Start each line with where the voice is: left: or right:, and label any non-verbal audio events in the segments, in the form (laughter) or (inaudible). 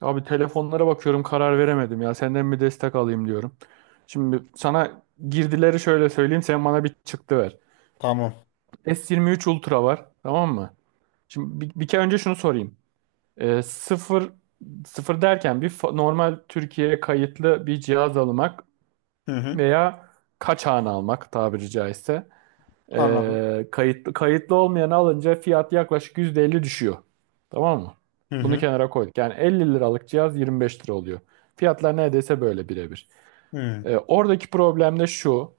right: Abi telefonlara bakıyorum, karar veremedim ya. Senden bir destek alayım diyorum. Şimdi sana girdileri şöyle söyleyeyim. Sen bana bir çıktı ver.
left: Tamam.
right: S23 Ultra var. Tamam mı? Şimdi bir kere önce şunu sorayım. Ee, sıfır, sıfır derken normal Türkiye'ye kayıtlı bir cihaz almak
left: Hı hı.
right: veya kaçağını almak tabiri caizse.
left: Anladım.
right: Kayıtlı olmayanı alınca fiyat yaklaşık %50 düşüyor. Tamam mı?
left: Hı
right: Bunu
left: hı.
right: kenara koyduk. Yani 50 liralık cihaz 25 lira oluyor. Fiyatlar neredeyse böyle birebir.
left: Hı
right: Oradaki problem de şu.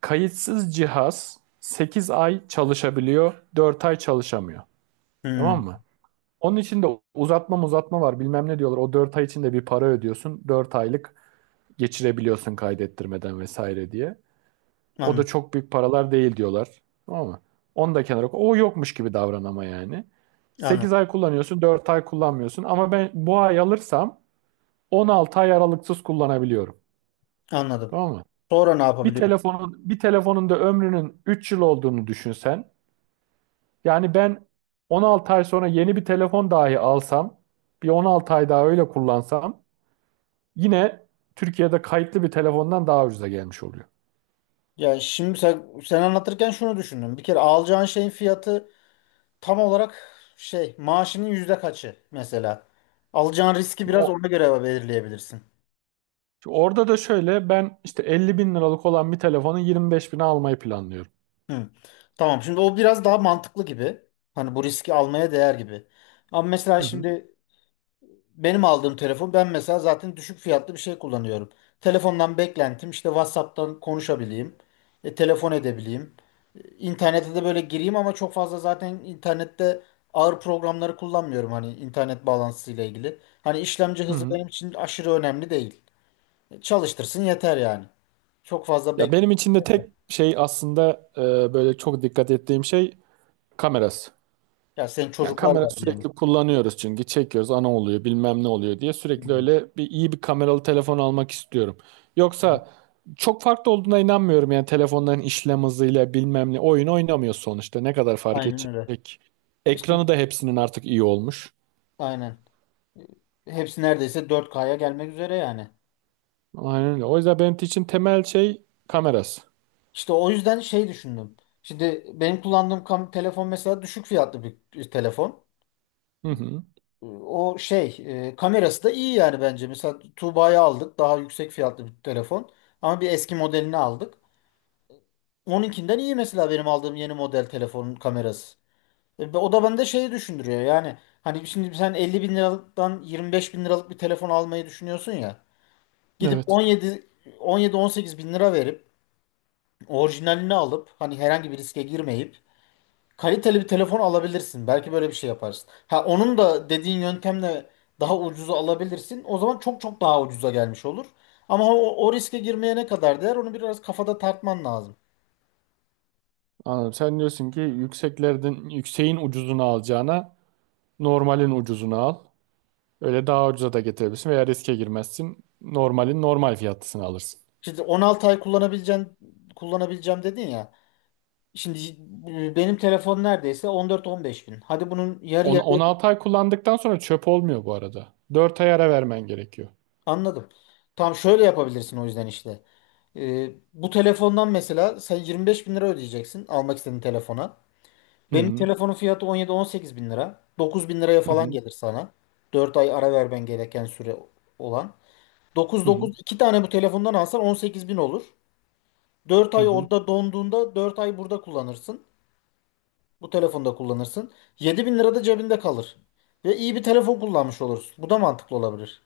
right: Kayıtsız cihaz 8 ay çalışabiliyor, 4 ay çalışamıyor.
left: hı.
right: Tamam mı? Onun için de uzatma uzatma var bilmem ne diyorlar. O 4 ay içinde bir para ödüyorsun. 4 aylık geçirebiliyorsun kaydettirmeden vesaire diye. O da
left: Anladım.
right: çok büyük paralar değil diyorlar. Tamam mı? Onu da kenara koy. O yokmuş gibi davran ama yani.
left: Anladım.
right: 8 ay kullanıyorsun, 4 ay kullanmıyorsun. Ama ben bu ay alırsam 16 ay aralıksız kullanabiliyorum.
left: Anladım.
right: Tamam mı?
left: Sonra ne
right: Bir
left: yapabiliyorum?
right: telefonun bir telefonun da ömrünün 3 yıl olduğunu düşünsen. Yani ben 16 ay sonra yeni bir telefon dahi alsam, bir 16 ay daha öyle kullansam yine Türkiye'de kayıtlı bir telefondan daha ucuza gelmiş oluyor.
left: Ya şimdi sen anlatırken şunu düşündüm. Bir kere alacağın şeyin fiyatı tam olarak şey maaşının yüzde kaçı mesela. Alacağın riski
right: Şimdi
left: biraz ona göre belirleyebilirsin.
right: Şimdi orada da şöyle, ben işte 50 bin liralık olan bir telefonu 25 bine almayı planlıyorum.
left: Hı. Tamam. Şimdi o biraz daha mantıklı gibi. Hani bu riski almaya değer gibi. Ama mesela
right: Hı hı.
left: şimdi benim aldığım telefon ben mesela zaten düşük fiyatlı bir şey kullanıyorum. Telefondan beklentim işte WhatsApp'tan konuşabileyim, telefon edebileyim. E, İnternete de böyle gireyim ama çok fazla zaten internette ağır programları kullanmıyorum hani internet bağlantısıyla ilgili. Hani işlemci
right: Hı
left: hızı
right: hı.
left: benim için aşırı önemli değil. E, çalıştırsın yeter yani. Çok fazla
right: Ya
left: bekle.
right: benim için de tek şey aslında, böyle çok dikkat ettiğim şey kamerası.
left: Ya senin
right: Yani
left: çocuklar
right: kamera
left: var
right: sürekli
left: diyelim.
right: kullanıyoruz, çünkü çekiyoruz, ana oluyor, bilmem ne oluyor diye
left: Hı,
right: sürekli öyle bir iyi bir kameralı telefon almak istiyorum. Yoksa çok farklı olduğuna inanmıyorum yani, telefonların işlem hızıyla bilmem ne, oyun oynamıyor sonuçta, ne kadar fark
left: aynen öyle.
right: edecek.
left: İşte
right: Ekranı da hepsinin artık iyi olmuş.
left: aynen. E, hepsi neredeyse 4K'ya gelmek üzere yani.
right: Aynen öyle. O yüzden benim için temel şey kamerası.
left: İşte o yüzden şey düşündüm. Şimdi benim kullandığım telefon mesela düşük fiyatlı bir telefon.
right: Hı hı.
left: O şey, kamerası da iyi yani bence. Mesela Tuğba'yı aldık daha yüksek fiyatlı bir telefon. Ama bir eski modelini aldık. Onunkinden iyi mesela benim aldığım yeni model telefonun kamerası. E, o da bende şeyi düşündürüyor yani. Hani şimdi sen 50 bin liralıktan 25 bin liralık bir telefon almayı düşünüyorsun ya. Gidip
right: Evet.
left: 17, 17-18 bin lira verip orijinalini alıp hani herhangi bir riske girmeyip kaliteli bir telefon alabilirsin. Belki böyle bir şey yaparsın. Ha, onun da dediğin yöntemle daha ucuza alabilirsin. O zaman çok çok daha ucuza gelmiş olur. Ama o riske girmeye ne kadar değer onu biraz kafada tartman lazım.
right: Anladım. Sen diyorsun ki yükseklerden yükseğin ucuzunu alacağına normalin ucuzunu al. Öyle daha ucuza da getirebilirsin veya riske girmezsin. Normalin normal fiyatlısını alırsın.
left: Şimdi 16 ay kullanabileceğim dedin ya. Şimdi benim telefon neredeyse 14-15 bin. Hadi bunun yarı yarıya.
right: 16 ay kullandıktan sonra çöp olmuyor bu arada. 4 ay ara vermen gerekiyor.
left: Anladım. Tamam şöyle yapabilirsin o yüzden işte. E, bu telefondan mesela sen 25 bin lira ödeyeceksin almak istediğin telefona.
right: Hı
left: Benim
right: hı.
left: telefonun fiyatı 17-18 bin lira. 9 bin liraya
right: Hı
left: falan
right: hı.
left: gelir sana. 4 ay ara vermen gereken süre olan.
right: Hı hı.
left: 9-9, 2 tane bu telefondan alsan 18 bin olur. Dört
right: Hı
left: ay
right: hı.
left: orada donduğunda 4 ay burada kullanırsın. Bu telefonda kullanırsın. 7 bin lira da cebinde kalır. Ve iyi bir telefon kullanmış olursun. Bu da mantıklı olabilir.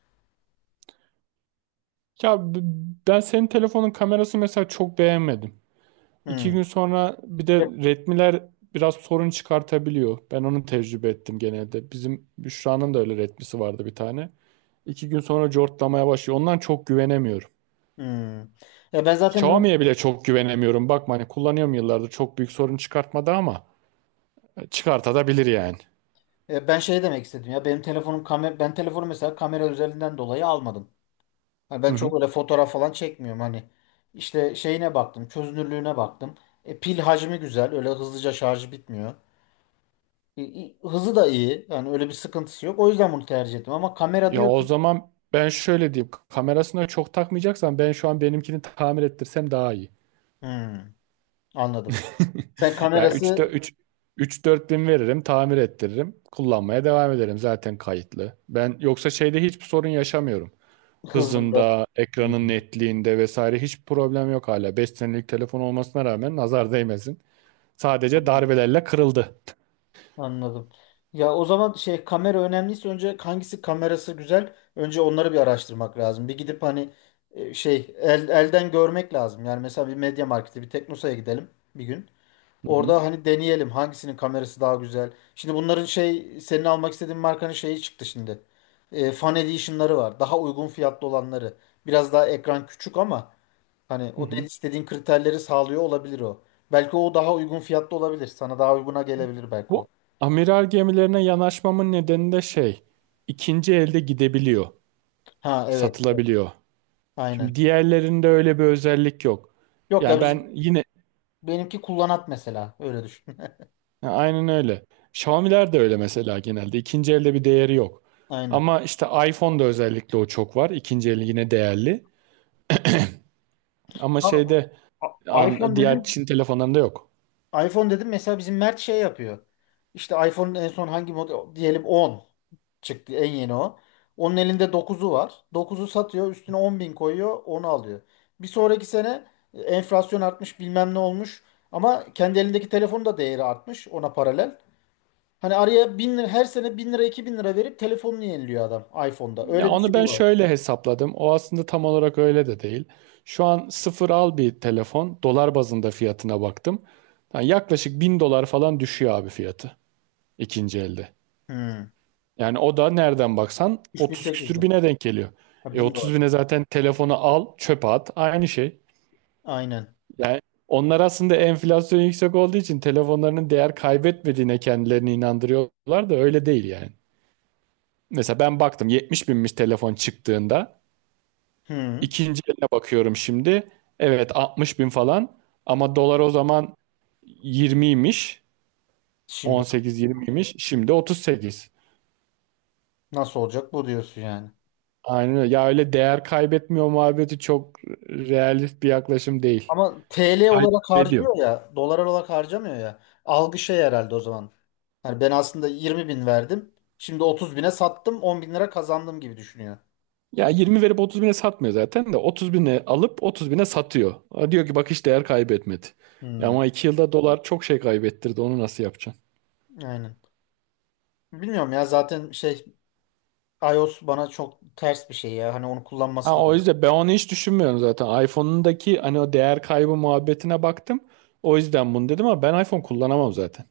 right: Ya b- Ben senin telefonun kamerası mesela çok beğenmedim. İki
left: Hmm.
right: gün sonra bir de
left: E-
right: retmiler biraz sorun çıkartabiliyor. Ben onu tecrübe ettim genelde. Bizim Büşra'nın da öyle retmisi vardı bir tane. İki gün sonra cortlamaya başlıyor. Ondan çok güvenemiyorum.
left: Hmm. E, ben zaten bunu,
right: Xiaomi'ye bile çok güvenemiyorum. Bakma, hani kullanıyorum yıllardır, çok büyük sorun çıkartmadı ama çıkartabilir yani.
left: ben şey demek istedim ya. Benim telefonum kamera, ben telefonu mesela kamera özelliğinden dolayı almadım. Hani
right: Hı
left: ben
right: hı.
left: çok öyle fotoğraf falan çekmiyorum hani. İşte şeyine baktım, çözünürlüğüne baktım. E, pil hacmi güzel, öyle hızlıca şarjı bitmiyor. Hızı da iyi, yani öyle bir sıkıntısı yok. O yüzden bunu tercih ettim ama kamera
right: Ya o
left: diyorsun.
right: zaman ben şöyle diyeyim. Kamerasına çok takmayacaksan ben şu an benimkini tamir ettirsem daha iyi.
left: Hmm, anladım.
right: (laughs)
left: Sen
right: Ya 3
left: kamerası
right: üç 4 bin veririm, tamir ettiririm. Kullanmaya devam ederim, zaten kayıtlı. Ben yoksa şeyde hiçbir sorun yaşamıyorum.
left: hızında.
right: Hızında,
left: Hmm,
right: ekranın netliğinde vesaire hiç problem yok hala. 5 senelik telefon olmasına rağmen nazar değmesin. Sadece darbelerle kırıldı.
left: anladım. Ya o zaman şey, kamera önemliyse önce hangisi kamerası güzel? Önce onları bir araştırmak lazım. Bir gidip hani şey elden görmek lazım. Yani mesela bir Media Markt'e, bir Teknosa'ya gidelim bir gün.
right: Hı hı,
left: Orada hani deneyelim hangisinin kamerası daha güzel. Şimdi bunların şey senin almak istediğin markanın şeyi çıktı şimdi. E, Fan Edition'ları var. Daha uygun fiyatlı olanları. Biraz daha ekran küçük ama hani
right: hı
left: o dediğin
right: hı.
left: istediğin kriterleri sağlıyor olabilir o. Belki o daha uygun fiyatlı olabilir. Sana daha uyguna gelebilir belki o.
right: Bu amiral gemilerine yanaşmamın nedeni de şey, ikinci elde gidebiliyor,
left: Ha, evet. Evet.
right: satılabiliyor. Şimdi
left: Aynen.
right: diğerlerinde öyle bir özellik yok.
left: Yok ya,
right: Yani
left: biz
right: ben yine.
left: benimki kullanat mesela. Öyle düşün.
right: Ya, aynen öyle. Xiaomi'ler de öyle mesela genelde. İkinci elde bir değeri yok.
left: (laughs) Aynen.
right: Ama işte iPhone'da özellikle o çok var. İkinci eli yine değerli. Ama
left: Tamam.
right: şeyde
left: A-
right: an,
left: iPhone
right: diğer
left: dedim
right: Çin telefonlarında yok.
left: iPhone dedim mesela, bizim Mert şey yapıyor. İşte iPhone'un en son hangi model diyelim, 10 çıktı en yeni o. Onun elinde dokuzu var. Dokuzu satıyor, üstüne 10 bin koyuyor, onu alıyor. Bir sonraki sene enflasyon artmış, bilmem ne olmuş. Ama kendi elindeki telefonun da değeri artmış ona paralel. Hani araya 1.000 lira, her sene 1.000 lira, 2.000 lira verip telefonunu yeniliyor adam iPhone'da.
right: Ya
left: Öyle bir
right: onu
left: şey
right: ben
left: var.
right: şöyle hesapladım. O aslında tam olarak öyle de değil. Şu an sıfır al bir telefon. Dolar bazında fiyatına baktım. Yani yaklaşık 1000 dolar falan düşüyor abi fiyatı ikinci elde.
left: Hmm.
right: Yani o da nereden baksan 30 küsür
left: 3.800.
right: bine denk geliyor.
left: Ha, 1.000 dolar.
right: 30 bine zaten telefonu al, çöpe at, aynı şey.
left: Aynen.
right: Yani onlar aslında enflasyon yüksek olduğu için telefonlarının değer kaybetmediğine kendilerini inandırıyorlar da öyle değil yani. Mesela ben baktım 70 binmiş telefon çıktığında.
left: Hmm.
right: İkinci eline bakıyorum şimdi. Evet, 60 bin falan ama dolar o zaman 20'ymiş.
left: Şimdi
right: 18-20'ymiş. Şimdi 38.
left: nasıl olacak bu diyorsun yani.
right: Aynen öyle. Ya öyle değer kaybetmiyor muhabbeti çok realist bir yaklaşım değil.
left: Ama TL olarak
right: Kaybediyor.
left: harcıyor ya, dolar olarak harcamıyor ya. Algı şey herhalde o zaman. Hani ben aslında 20 bin verdim. Şimdi 30 bine sattım, 10 bin lira kazandım gibi düşünüyor.
right: Ya 20 verip 30 bine satmıyor zaten, de 30 bine alıp 30 bine satıyor. O diyor ki bak, hiç değer kaybetmedi.
left: Hmm,
right: Ama 2 yılda dolar çok şey kaybettirdi, onu nasıl yapacaksın?
left: aynen. Bilmiyorum ya, zaten şey, iOS bana çok ters bir şey ya. Hani onu kullanması
right: Ha,
left: da
right: o
left: öyle.
right: yüzden ben onu hiç düşünmüyorum zaten. iPhone'undaki hani o değer kaybı muhabbetine baktım. O yüzden bunu dedim ama ben iPhone kullanamam zaten.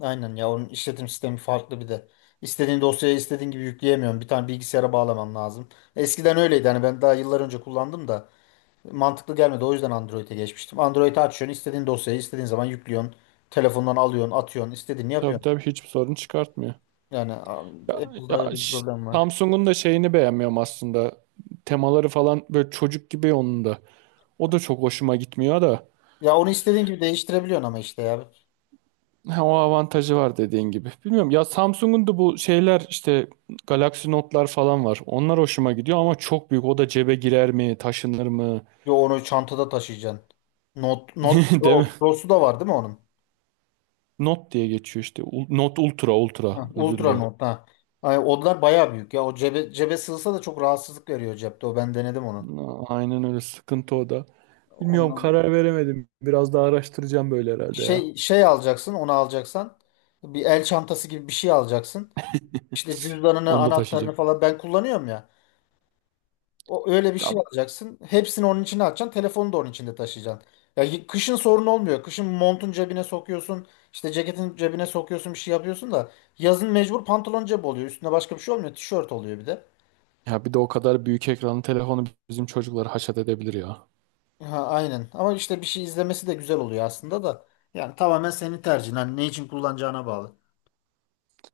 left: Aynen ya, onun işletim sistemi farklı bir de. İstediğin dosyayı istediğin gibi yükleyemiyorum. Bir tane bilgisayara bağlaman lazım. Eskiden öyleydi hani, ben daha yıllar önce kullandım da. Mantıklı gelmedi. O yüzden Android'e geçmiştim. Android'i açıyorsun, istediğin dosyayı istediğin zaman yüklüyorsun. Telefondan alıyorsun, atıyorsun, istediğini
right: Tabii
left: yapıyorsun.
right: tabii hiçbir sorun çıkartmıyor.
left: Yani
right: Ya,
left: Apple'da öyle
right: ya
left: bir
right: ş-
left: problem var.
right: Samsung'un da şeyini beğenmiyorum aslında. Temaları falan böyle çocuk gibi onun da. O da çok hoşuma gitmiyor da.
left: Ya onu istediğin gibi değiştirebiliyorsun ama işte ya.
right: Ha, o avantajı var dediğin gibi. Bilmiyorum ya, Samsung'un da bu şeyler işte Galaxy Note'lar falan var. Onlar hoşuma gidiyor ama çok büyük. O da cebe girer mi, taşınır mı?
left: Yo, onu çantada taşıyacaksın. Note, Note
right: (laughs) Değil mi?
left: Pro, Pro'su da var değil mi onun?
right: Note diye geçiyor işte. Note Ultra, Ultra.
left: Ha,
right: Özür
left: Ultra
right: dilerim.
left: Note ha. Ay, onlar bayağı büyük ya. O cebe sığsa da çok rahatsızlık veriyor cepte. O, ben denedim onu.
right: Aynen öyle sıkıntı o da. Bilmiyorum,
left: Ondan
right: karar veremedim. Biraz daha araştıracağım böyle herhalde ya.
left: şey alacaksın, onu alacaksan bir el çantası gibi bir şey alacaksın. İşte cüzdanını,
right: Onu da
left: anahtarını
right: taşıyacağım.
left: falan ben kullanıyorum ya. O öyle bir şey
right: Ya,
left: alacaksın. Hepsini onun içine atacaksın. Telefonu da onun içinde taşıyacaksın. Ya kışın sorun olmuyor. Kışın montun cebine sokuyorsun. İşte ceketin cebine sokuyorsun, bir şey yapıyorsun da yazın mecbur pantolon cebi oluyor. Üstüne başka bir şey olmuyor. Tişört oluyor bir de.
right: ya, bir de o kadar büyük ekranlı telefonu bizim çocukları haşat edebilir ya.
left: Ha, aynen. Ama işte bir şey izlemesi de güzel oluyor aslında da. Yani tamamen senin tercihin. Hani ne için kullanacağına bağlı.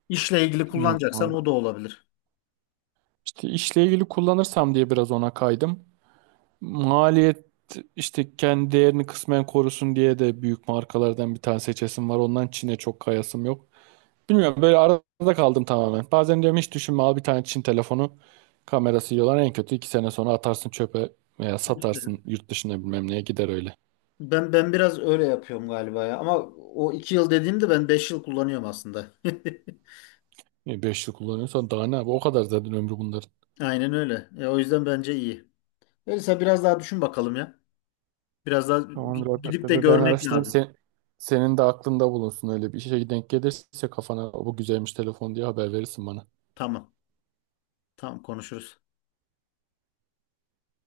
left: İşle ilgili
right: Bilmiyorum
left: kullanacaksan
right: abi.
left: o da olabilir.
right: İşte işle ilgili kullanırsam diye biraz ona kaydım. Maliyet, işte kendi değerini kısmen korusun diye de büyük markalardan bir tane seçesim var. Ondan Çin'e çok kayasım yok. Bilmiyorum, böyle arada kaldım tamamen. Bazen diyorum hiç düşünme al bir tane Çin telefonu, kamerası yiyorlar. En kötü 2 sene sonra atarsın çöpe veya
left: İşte.
right: satarsın yurt dışına bilmem neye gider öyle.
left: Ben biraz öyle yapıyorum galiba ya. Ama o 2 yıl dediğimde ben 5 yıl kullanıyorum aslında.
right: 5 yıl kullanıyorsan daha ne abi, o kadar zaten ömrü bunların.
left: (laughs) Aynen öyle. E, o yüzden bence iyi. Elisa biraz daha düşün bakalım ya. Biraz daha
right: Tamamdır abi,
left: gidip
right: ben,
left: de
right: ben ben
left: görmek
right: araştırayım,
left: lazım.
right: sen, senin de aklında bulunsun, öyle bir işe denk gelirse kafana bu güzelmiş telefon diye haber verirsin bana.
left: Tamam. Tamam konuşuruz.